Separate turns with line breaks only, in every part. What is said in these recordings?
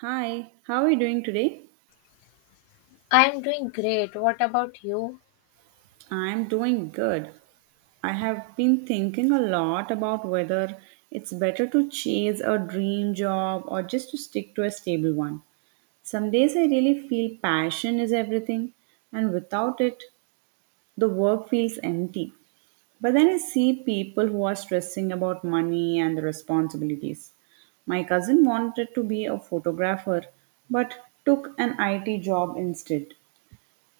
Hi, how are you doing today?
I'm doing great. What about you?
I'm doing good. I have been thinking a lot about whether it's better to chase a dream job or just to stick to a stable one. Some days I really feel passion is everything, and without it, the work feels empty. But then I see people who are stressing about money and the responsibilities. My cousin wanted to be a photographer but took an IT job instead.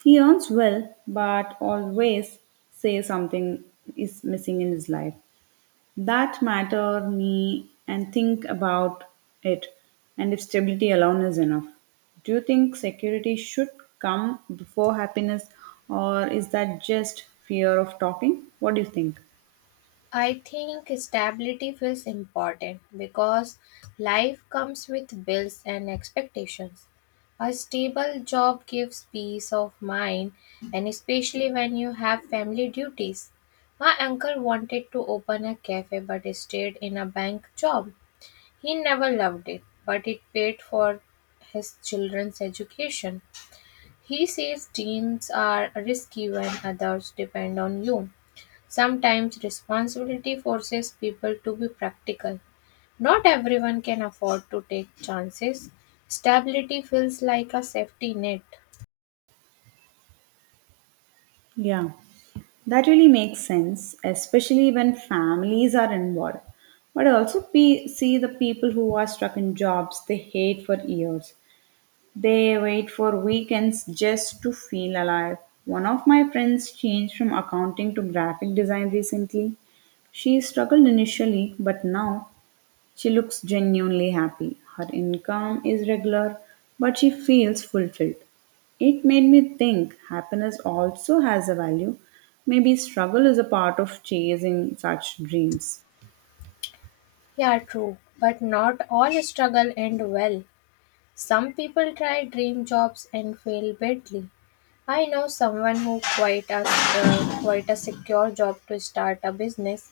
He earns well, but always say something is missing in his life. That matter me and think about it and if stability alone is enough. Do you think security should come before happiness or is that just fear of talking? What do you think?
I think stability feels important because life comes with bills and expectations. A stable job gives peace of mind, and especially when you have family duties. My uncle wanted to open a cafe but stayed in a bank job. He never loved it, but it paid for his children's education. He says dreams are risky when others depend on you. Sometimes responsibility forces people to be practical. Not everyone can afford to take chances. Stability feels like a safety net.
Yeah. That really makes sense, especially when families are involved. But I also see the people who are stuck in jobs they hate for years. They wait for weekends just to feel alive. One of my friends changed from accounting to graphic design recently. She struggled initially, but now she looks genuinely happy. Her income is regular, but she feels fulfilled. It made me think happiness also has a value. Maybe struggle is a part of chasing such dreams.
Yeah, true, but not all struggle end well. Some people try dream jobs and fail badly. I know someone who quit a secure job to start a business.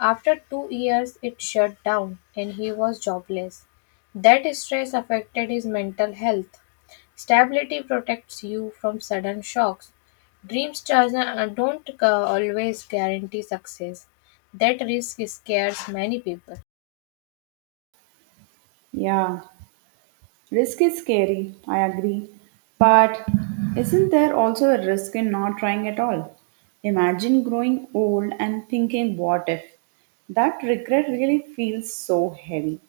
After 2 years, it shut down and he was jobless. That stress affected his mental health. Stability protects you from sudden shocks. Dreams don't always guarantee success. That risk scares many people.
Yeah, risk is scary, I agree. But isn't there also a risk in not trying at all? Imagine growing old and thinking, what if? That regret really feels so heavy.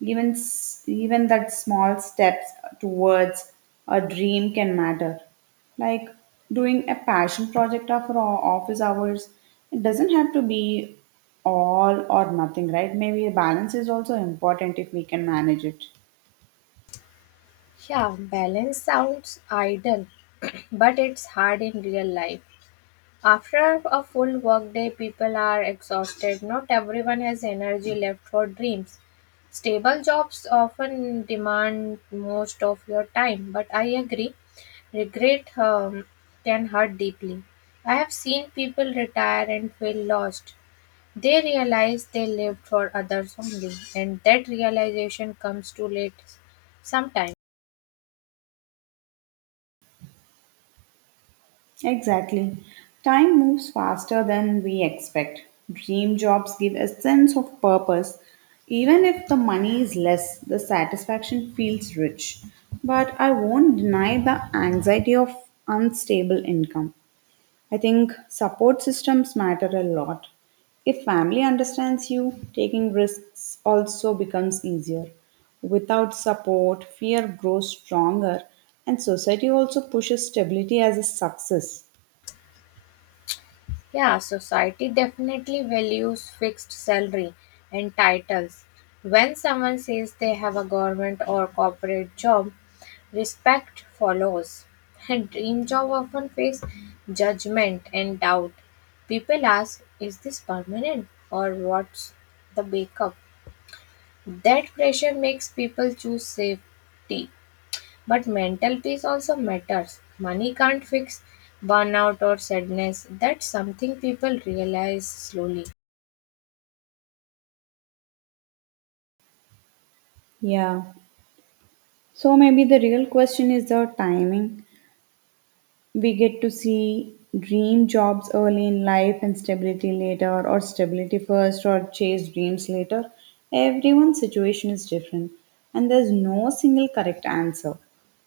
Even that small steps towards a dream can matter. Like doing a passion project after our office hours, it doesn't have to be all or nothing, right? Maybe a balance is also important if we can manage it.
Yeah, balance sounds idle, but it's hard in real life. After a full workday, people are exhausted. Not everyone has energy left for dreams. Stable jobs often demand most of your time, but I agree, regret can hurt deeply. I have seen people retire and feel lost. They realize they lived for others only, and that realization comes too late sometimes.
Exactly. Time moves faster than we expect. Dream jobs give a sense of purpose. Even if the money is less, the satisfaction feels rich. But I won't deny the anxiety of unstable income. I think support systems matter a lot. If family understands you, taking risks also becomes easier. Without support, fear grows stronger, and society also pushes stability as a success.
Yeah, society definitely values fixed salary and titles. When someone says they have a government or corporate job, respect follows. And dream job often face judgment and doubt. People ask, is this permanent or what's the backup? That pressure makes people choose safety but mental peace also matters. Money can't fix burnout or sadness. That's something people realize slowly.
Yeah. So maybe the real question is the timing. We get to see dream jobs early in life and stability later, or stability first, or chase dreams later. Everyone's situation is different, and there's no single correct answer.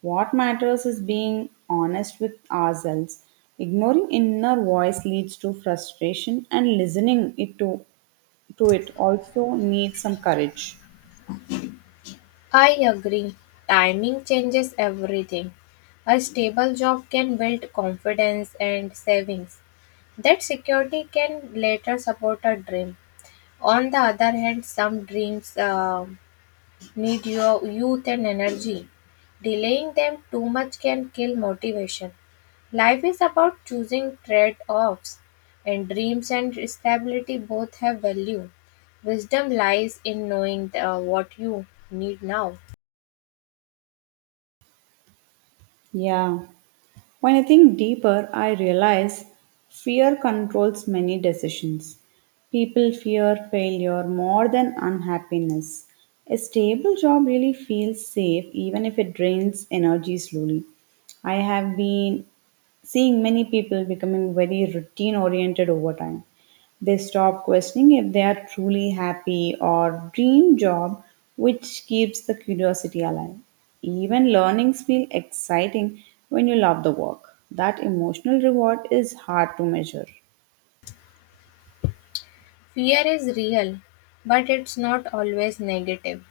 What matters is being honest with ourselves. Ignoring inner voice leads to frustration, and to it also needs some courage.
I agree. Timing changes everything. A stable job can build confidence and savings. That security can later support a dream. On the other hand, some dreams need your youth and energy. Delaying them too much can kill motivation. Life is about choosing trade offs, and dreams and stability both have value. Wisdom lies in knowing the, what you need now.
Yeah. When I think deeper, I realize fear controls many decisions. People fear failure more than unhappiness. A stable job really feels safe even if it drains energy slowly. I have been seeing many people becoming very routine oriented over time. They stop questioning if they are truly happy or dream job, which keeps the curiosity alive. Even learnings feel exciting when you love the work. That emotional reward is hard to measure.
Fear is real, but it's not always negative.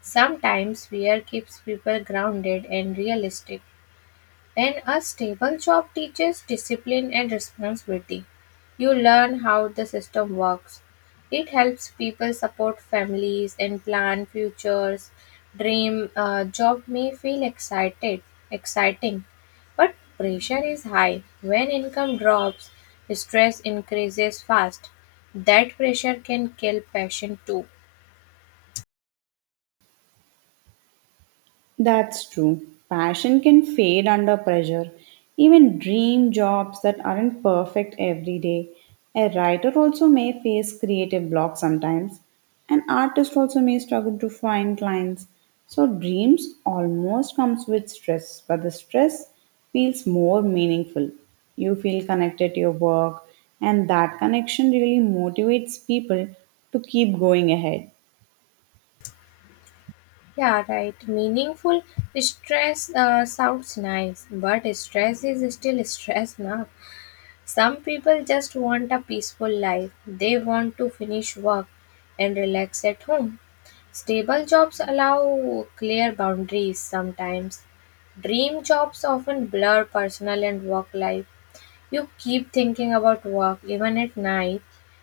Sometimes fear keeps people grounded and realistic. And a stable job teaches discipline and responsibility. You learn how the system works. It helps people support families and plan futures. Dream job may feel exciting, but pressure is high. When income drops, stress increases fast. That pressure can kill passion too.
That's true. Passion can fade under pressure. Even dream jobs that aren't perfect every day. A writer also may face creative block sometimes. An artist also may struggle to find clients. So dreams almost comes with stress, but the stress feels more meaningful. You feel connected to your work and that connection really motivates people to keep going ahead.
Yeah, right. Meaningful stress sounds nice, but stress is still stress now. Some people just want a peaceful life. They want to finish work and relax at home. Stable jobs allow clear boundaries sometimes. Dream jobs often blur personal and work life. You keep thinking about work even at night,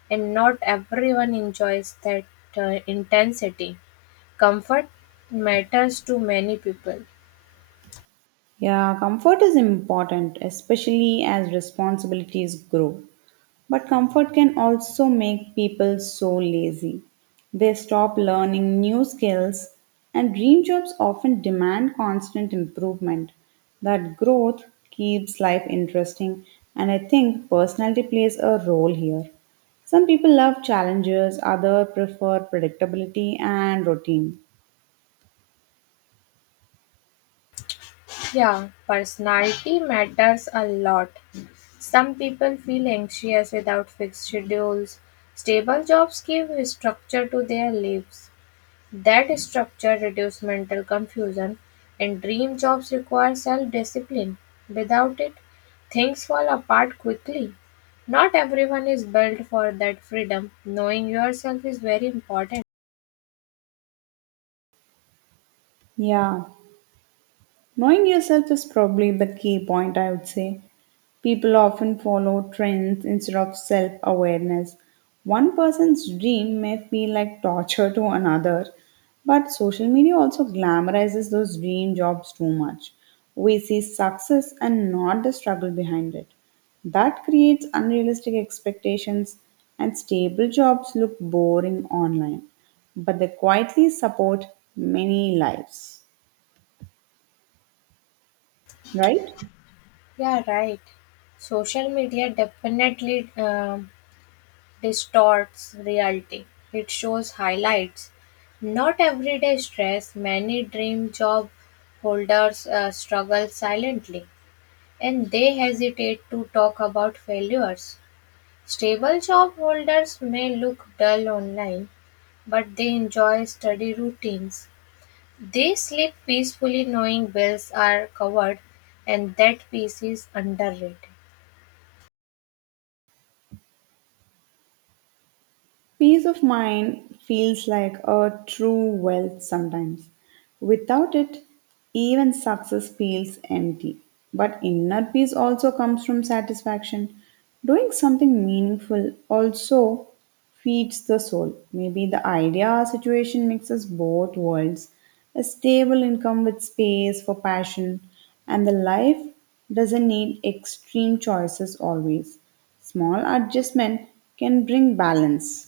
and not everyone enjoys that intensity. Comfort matters to many people.
Yeah, comfort is important, especially as responsibilities grow. But comfort can also make people so lazy. They stop learning new skills, and dream jobs often demand constant improvement. That growth keeps life interesting, and I think personality plays a role here. Some people love challenges, others prefer predictability and routine.
Yeah, personality matters a lot. Some people feel anxious without fixed schedules. Stable jobs give structure to their lives. That structure reduces mental confusion, and dream jobs require self discipline. Without it, things fall apart quickly. Not everyone is built for that freedom. Knowing yourself is very important.
Yeah, knowing yourself is probably the key point, I would say. People often follow trends instead of self awareness. One person's dream may feel like torture to another, but social media also glamorizes those dream jobs too much. We see success and not the struggle behind it. That creates unrealistic expectations, and stable jobs look boring online, but they quietly support many lives, right?
Yeah, right. Social media definitely distorts reality. It shows highlights, not everyday stress. Many dream job holders struggle silently and they hesitate to talk about failures. Stable job holders may look dull online, but they enjoy study routines. They sleep peacefully knowing bills are covered and that peace is underrated.
Peace of mind feels like a true wealth sometimes. Without it, even success feels empty. But inner peace also comes from satisfaction. Doing something meaningful also feeds the soul. Maybe the idea or situation mixes both worlds a stable income with space for passion, and the life doesn't need extreme choices always. Small adjustment can bring balance.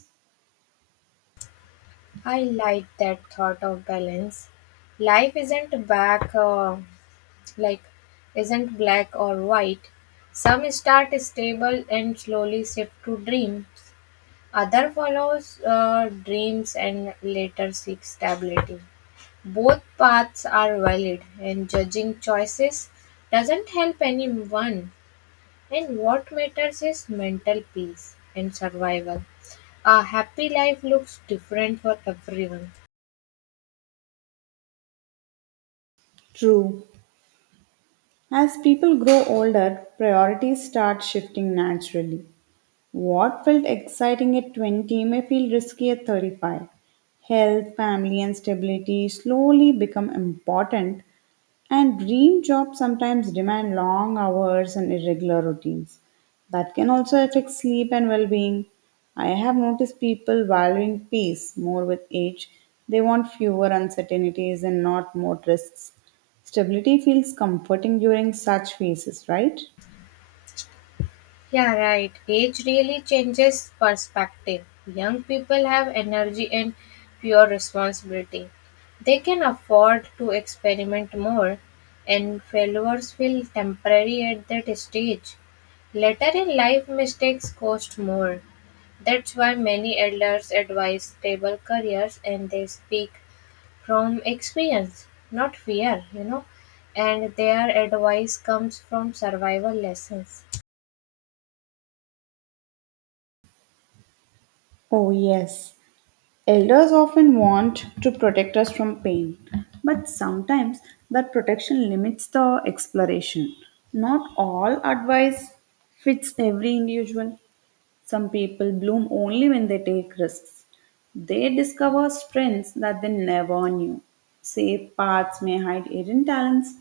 I like that thought of balance. Life isn't back. Like isn't black or white. Some start stable and slowly shift to dreams. Other follows dreams and later seek stability. Both paths are valid, and judging choices doesn't help anyone. And what matters is mental peace and survival. A happy life looks different for everyone.
True. As people grow older, priorities start shifting naturally. What felt exciting at 20 may feel risky at 35. Health, family, and stability slowly become important, and dream jobs sometimes demand long hours and irregular routines. That can also affect sleep and well being. I have noticed people valuing peace more with age. They want fewer uncertainties and not more risks. Stability feels comforting during such phases, right?
Yeah, right. Age really changes perspective. Young people have energy and pure responsibility. They can afford to experiment more, and failures feel temporary at that stage. Later in life, mistakes cost more. That's why many elders advise stable careers and they speak from experience, not fear, you know, and their advice comes from survival lessons.
Oh, yes. Elders often want to protect us from pain, but sometimes that protection limits the exploration. Not all advice fits every individual. Some people bloom only when they take risks. They discover strengths that they never knew. Safe paths may hide hidden talents.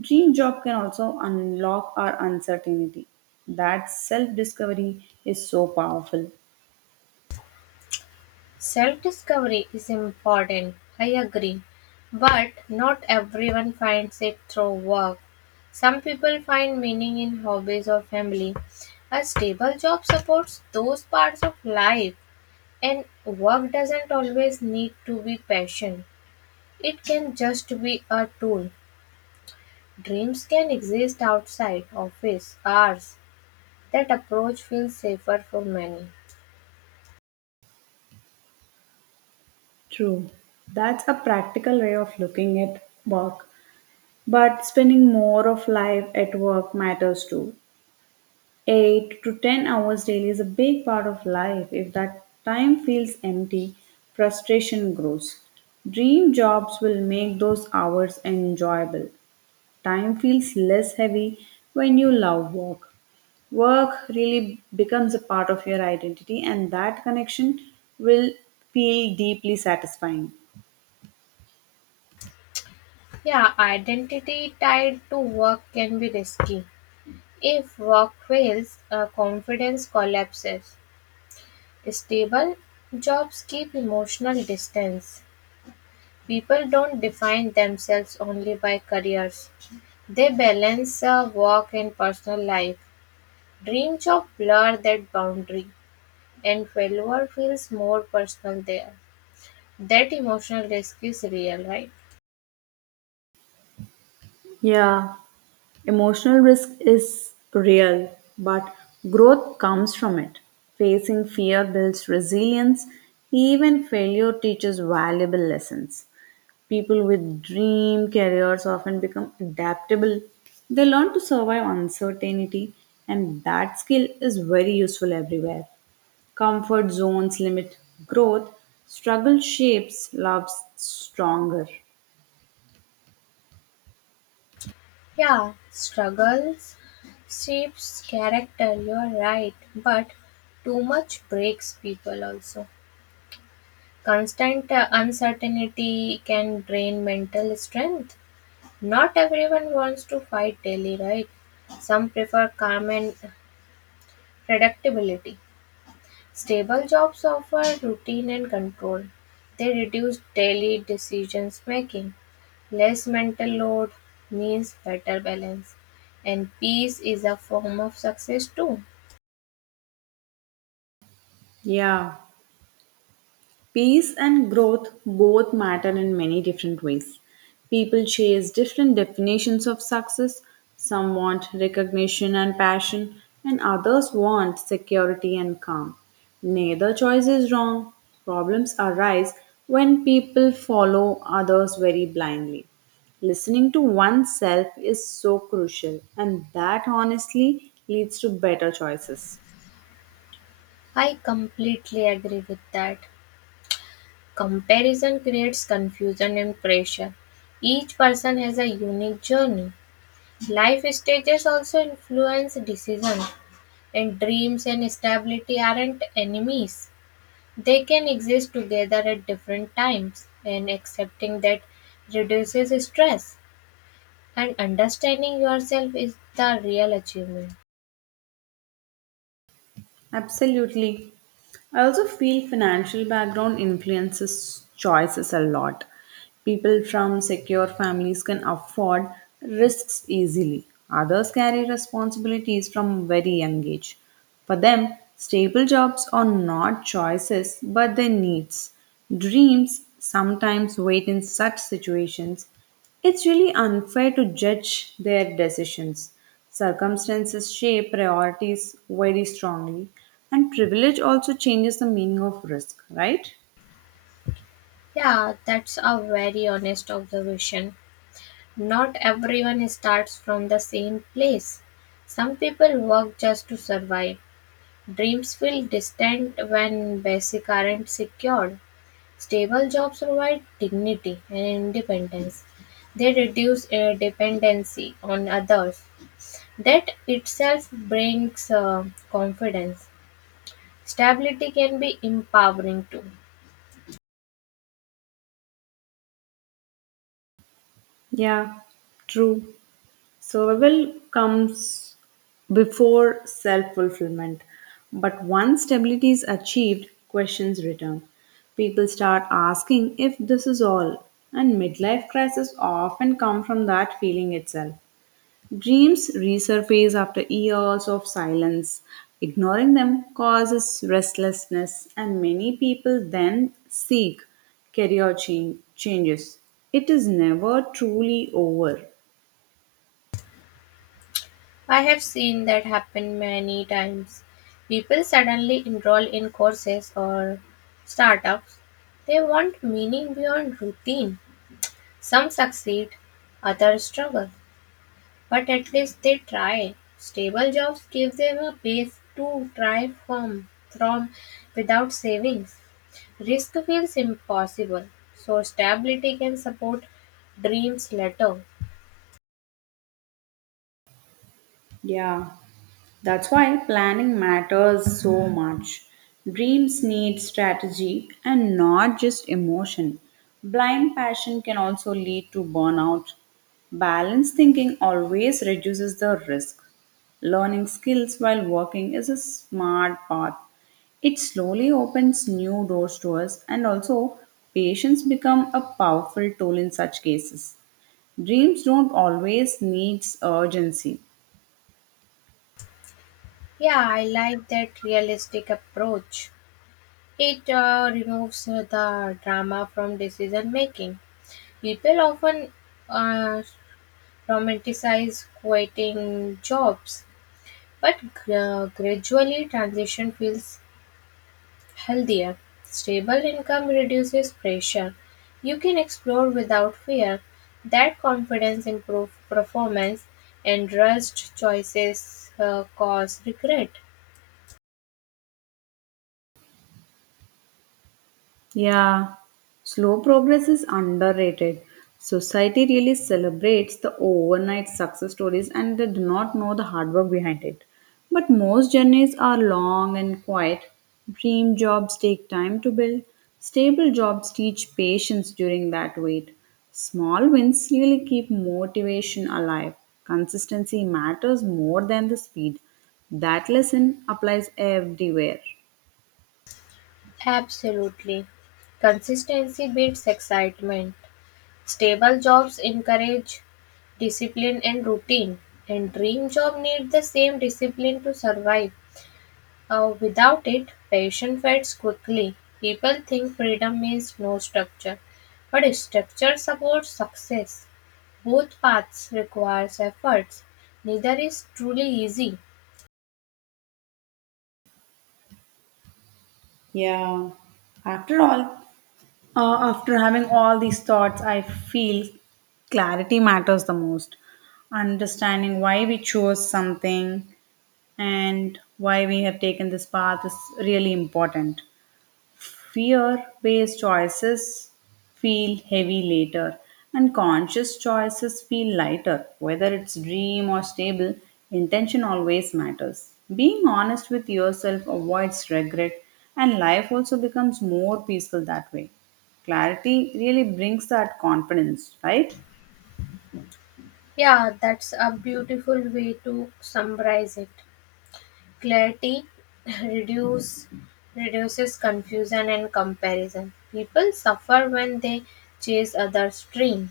Dream job can also unlock our uncertainty. That self discovery is so powerful.
Self-discovery is important, I agree, but not everyone finds it through work. Some people find meaning in hobbies or family. A stable job supports those parts of life, and work doesn't always need to be passion. It can just be a tool. Dreams can exist outside office hours. That approach feels safer for many.
True. That's a practical way of looking at work. But spending more of life at work matters too. 8 to 10 hours daily is a big part of life. If that time feels empty, frustration grows. Dream jobs will make those hours enjoyable. Time feels less heavy when you love work. Work really becomes a part of your identity, and that connection will feel deeply satisfying.
Yeah, identity tied to work can be risky. If work fails, confidence collapses. Stable jobs keep emotional distance. People don't define themselves only by careers, they balance work and personal life. Dream job blur that boundary, and failure feels more personal there. That emotional risk is real, right?
Yeah, emotional risk is real, but growth comes from it. Facing fear builds resilience. Even failure teaches valuable lessons. People with dream careers often become adaptable. They learn to survive uncertainty, and that skill is very useful everywhere. Comfort zones limit growth, struggle shapes love stronger.
Yeah, struggles shapes character, you're right, but too much breaks people also. Constant uncertainty can drain mental strength. Not everyone wants to fight daily, right? Some prefer calm and predictability. Stable jobs offer routine and control. They reduce daily decisions making. Less mental load means better balance, and peace is a form of success too.
Yeah. Peace and growth both matter in many different ways. People chase different definitions of success. Some want recognition and passion, and others want security and calm. Neither choice is wrong. Problems arise when people follow others very blindly. Listening to oneself is so crucial, and that honestly leads to better choices.
I completely agree with that. Comparison creates confusion and pressure. Each person has a unique journey. Life stages also influence decisions, and dreams and stability aren't enemies. They can exist together at different times, and accepting that reduces stress. And understanding yourself is the real achievement.
Absolutely. I also feel financial background influences choices a lot. People from secure families can afford risks easily. Others carry responsibilities from very young age. For them, stable jobs are not choices but their needs. Dreams sometimes wait in such situations, it's really unfair to judge their decisions. Circumstances shape priorities very strongly, and privilege also changes the meaning of risk, right?
Yeah, that's a very honest observation. Not everyone starts from the same place. Some people work just to survive. Dreams feel distant when basic aren't secured. Stable jobs provide dignity and independence. They reduce dependency on others. That itself brings confidence. Stability can be empowering too.
Yeah, true. Survival comes before self fulfillment, but once stability is achieved, questions return. People start asking if this is all, and midlife crises often come from that feeling itself. Dreams resurface after years of silence. Ignoring them causes restlessness, and many people then seek changes. It is never truly over.
I have seen that happen many times. People suddenly enroll in courses or startups. They want meaning beyond routine. Some succeed, others struggle, but at least they try. Stable jobs give them a base to try from without savings. Risk feels impossible, so stability can support dreams later.
Yeah, that's why planning matters so much. Dreams need strategy and not just emotion. Blind passion can also lead to burnout. Balanced thinking always reduces the risk. Learning skills while working is a smart path. It slowly opens new doors to us, and also, patience become a powerful tool in such cases. Dreams don't always need urgency.
Yeah, I like that realistic approach. It removes the drama from decision making. People often uh, romanticize quitting jobs, but gradually transition feels healthier. Stable income reduces pressure. You can explore without fear. That confidence improves performance, and rushed choices cause regret.
Yeah, slow progress is underrated. Society really celebrates the overnight success stories and they do not know the hard work behind it. But most journeys are long and quiet. Dream jobs take time to build. Stable jobs teach patience during that wait. Small wins really keep motivation alive. Consistency matters more than the speed. That lesson applies everywhere.
Absolutely. Consistency beats excitement. Stable jobs encourage discipline and routine, and dream job need the same discipline to survive. Without it, passion fades quickly. People think freedom means no structure, but structure supports success. Both paths requires efforts. Neither is truly easy.
Yeah. After all, After having all these thoughts, I feel clarity matters the most. Understanding why we chose something and why we have taken this path is really important fear based choices feel heavy later, and conscious choices feel lighter. Whether it's dream or stable, intention always matters. Being honest with yourself avoids regret, and life also becomes more peaceful that way. Clarity really brings that confidence, right?
Yeah, that's a beautiful way to summarize it. Clarity reduce, reduces confusion and comparison. People suffer when they chase others' dream.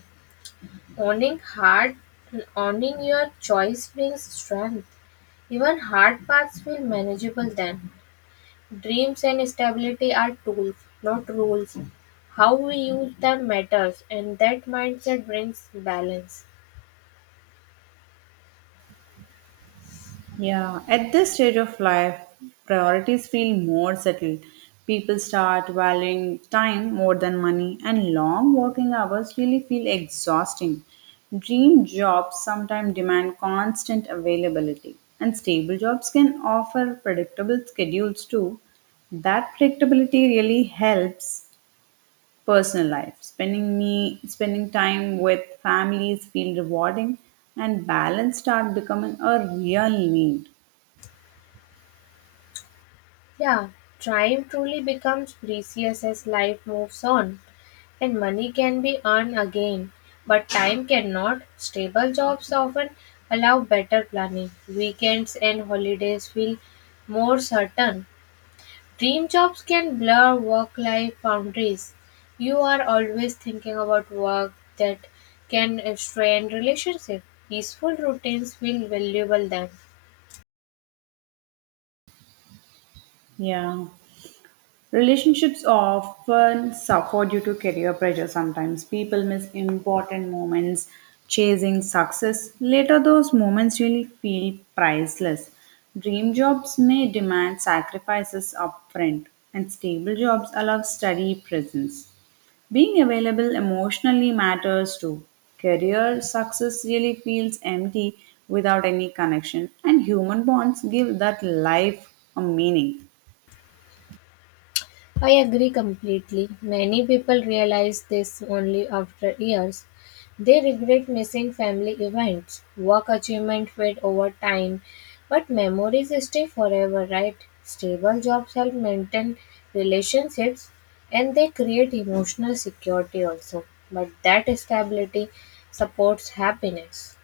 Owning hard, owning your choice brings strength. Even hard paths feel manageable then. Dreams and stability are tools, not rules. How we use them matters, and that mindset brings balance.
Yeah, at this stage of life, priorities feel more settled. People start valuing time more than money, and long working hours really feel exhausting. Dream jobs sometimes demand constant availability, and stable jobs can offer predictable schedules too. That predictability really helps personal life. Spending time with families feel rewarding, and balance start becoming a real need.
Yeah, time truly becomes precious as life moves on, and money can be earned again, but time cannot. Stable jobs often allow better planning. Weekends and holidays feel more certain. Dream jobs can blur work life boundaries. You are always thinking about work that can strain relationship. Peaceful routines feel valuable then.
Yeah. Relationships often suffer due to career pressure sometimes. People miss important moments chasing success. Later, those moments really feel priceless. Dream jobs may demand sacrifices upfront, and stable jobs allow steady presence. Being available emotionally matters too. Career success really feels empty without any connection, and human bonds give that life a meaning.
I agree completely. Many people realize this only after years. They regret missing family events. Work achievement fade over time, but memories stay forever, right? Stable jobs help maintain relationships and they create emotional security also. But that stability supports happiness.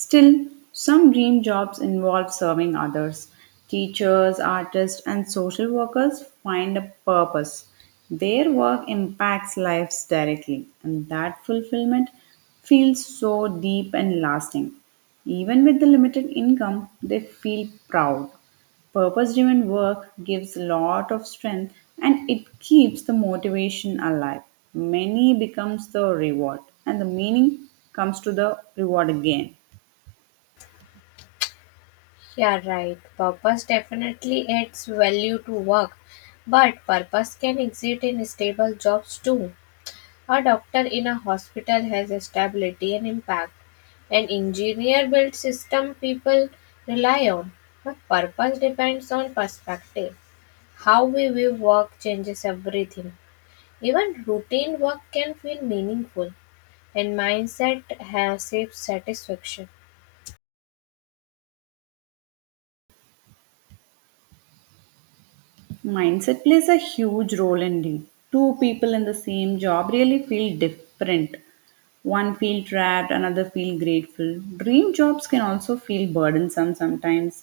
Still, some dream jobs involve serving others. Teachers, artists, and social workers find a purpose. Their work impacts lives directly, and that fulfillment feels so deep and lasting. Even with the limited income, they feel proud. Purpose driven work gives a lot of strength and it keeps the motivation alive. Many becomes the reward, and the meaning comes to the reward again.
Yeah, right. Purpose definitely adds value to work, but purpose can exist in stable jobs too. A doctor in a hospital has a stability and impact. An engineer builds system people rely on. But purpose depends on perspective. How we view work changes everything. Even routine work can feel meaningful, and mindset has shapes satisfaction.
Mindset plays a huge role indeed. Two people in the same job really feel different. One feel trapped, another feel grateful. Dream jobs can also feel burdensome sometimes.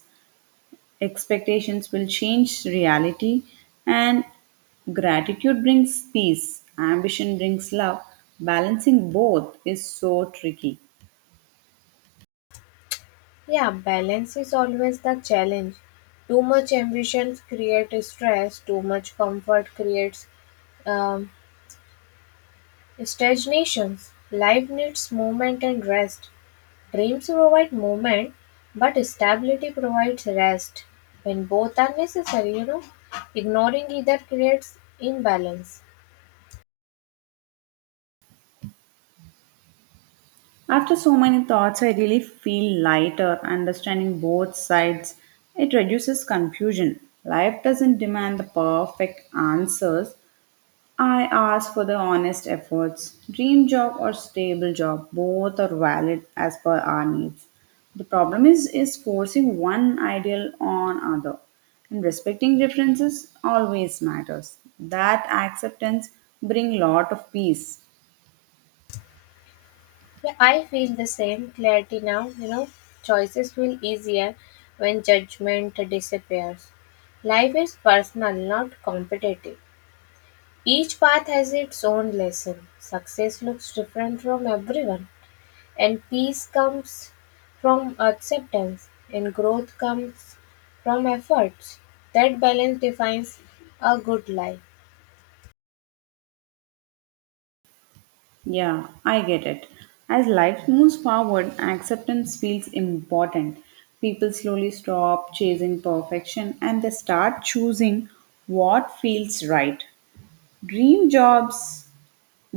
Expectations will change reality and gratitude brings peace. Ambition brings love. Balancing both is so tricky.
Yeah, balance is always the challenge. Too much ambition creates stress, too much comfort creates um, stagnation. Life needs movement and rest. Dreams provide movement, but stability provides rest. When both are necessary, you know, ignoring either creates imbalance.
After so many thoughts, I really feel lighter. Understanding both sides, it reduces confusion. Life doesn't demand the perfect answers. I ask for the honest efforts. Dream job or stable job, both are valid as per our needs. The problem is forcing one ideal on other. And respecting differences always matters. That acceptance bring lot of peace.
Yeah, I feel the same clarity now, you know, choices feel easier when judgment disappears. Life is personal, not competitive. Each path has its own lesson. Success looks different from everyone. And peace comes from acceptance, and growth comes from efforts. That balance defines a good life.
Yeah, I get it. As life moves forward, acceptance feels important. People slowly stop chasing perfection and they start choosing what feels right. Dream jobs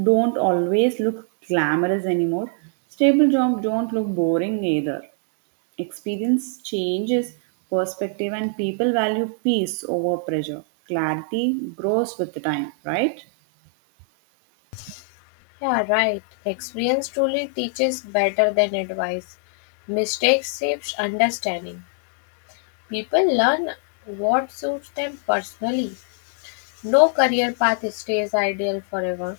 don't always look glamorous anymore. Stable jobs don't look boring either. Experience changes perspective and people value peace over pressure. Clarity grows with the time, right?
Yeah, right. Experience truly teaches better than advice. Mistakes shapes understanding. People learn what suits them personally. No career path stays ideal forever.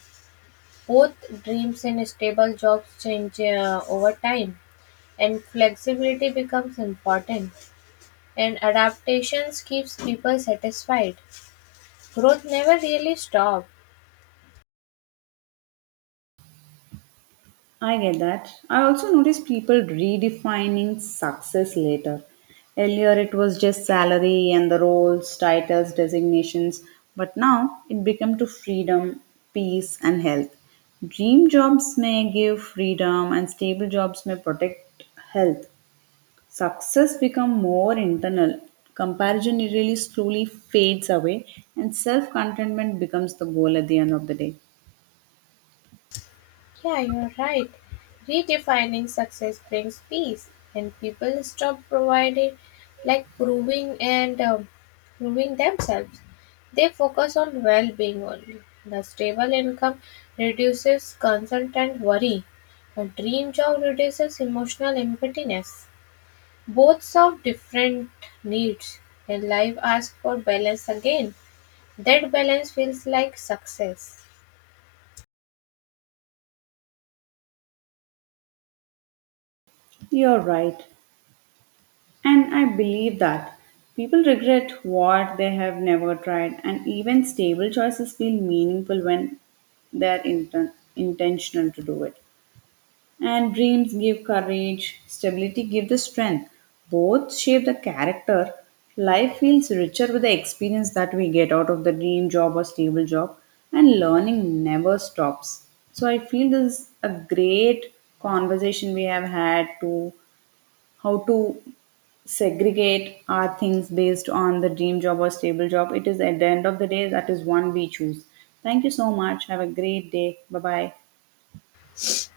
Both dreams and stable jobs change over time, and flexibility becomes important. And adaptations keeps people satisfied. Growth never really stops.
I get that. I also notice people redefining success later. Earlier, it was just salary and the roles, titles, designations, but now it became to freedom, peace, and health. Dream jobs may give freedom, and stable jobs may protect health. Success become more internal. Comparison really slowly fades away, and self contentment becomes the goal at the end of the day.
Yeah, you're right. Redefining success brings peace, and people stop providing, like proving and proving themselves. They focus on well-being only. The stable income reduces concern and worry. A dream job reduces emotional emptiness. Both serve different needs, and life asks for balance again. That balance feels like success.
You're right. And I believe that people regret what they have never tried, and even stable choices feel meaningful when intentional to do it. And dreams give courage, stability give the strength. Both shape the character. Life feels richer with the experience that we get out of the dream job or stable job, and learning never stops. So I feel this is a great conversation we have had to how to segregate our things based on the dream job or stable job. It is at the end of the day that is one we choose. Thank you so much. Have a great day. Bye bye.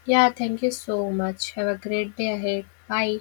Yeah, thank you so much. Have a great day ahead. Bye.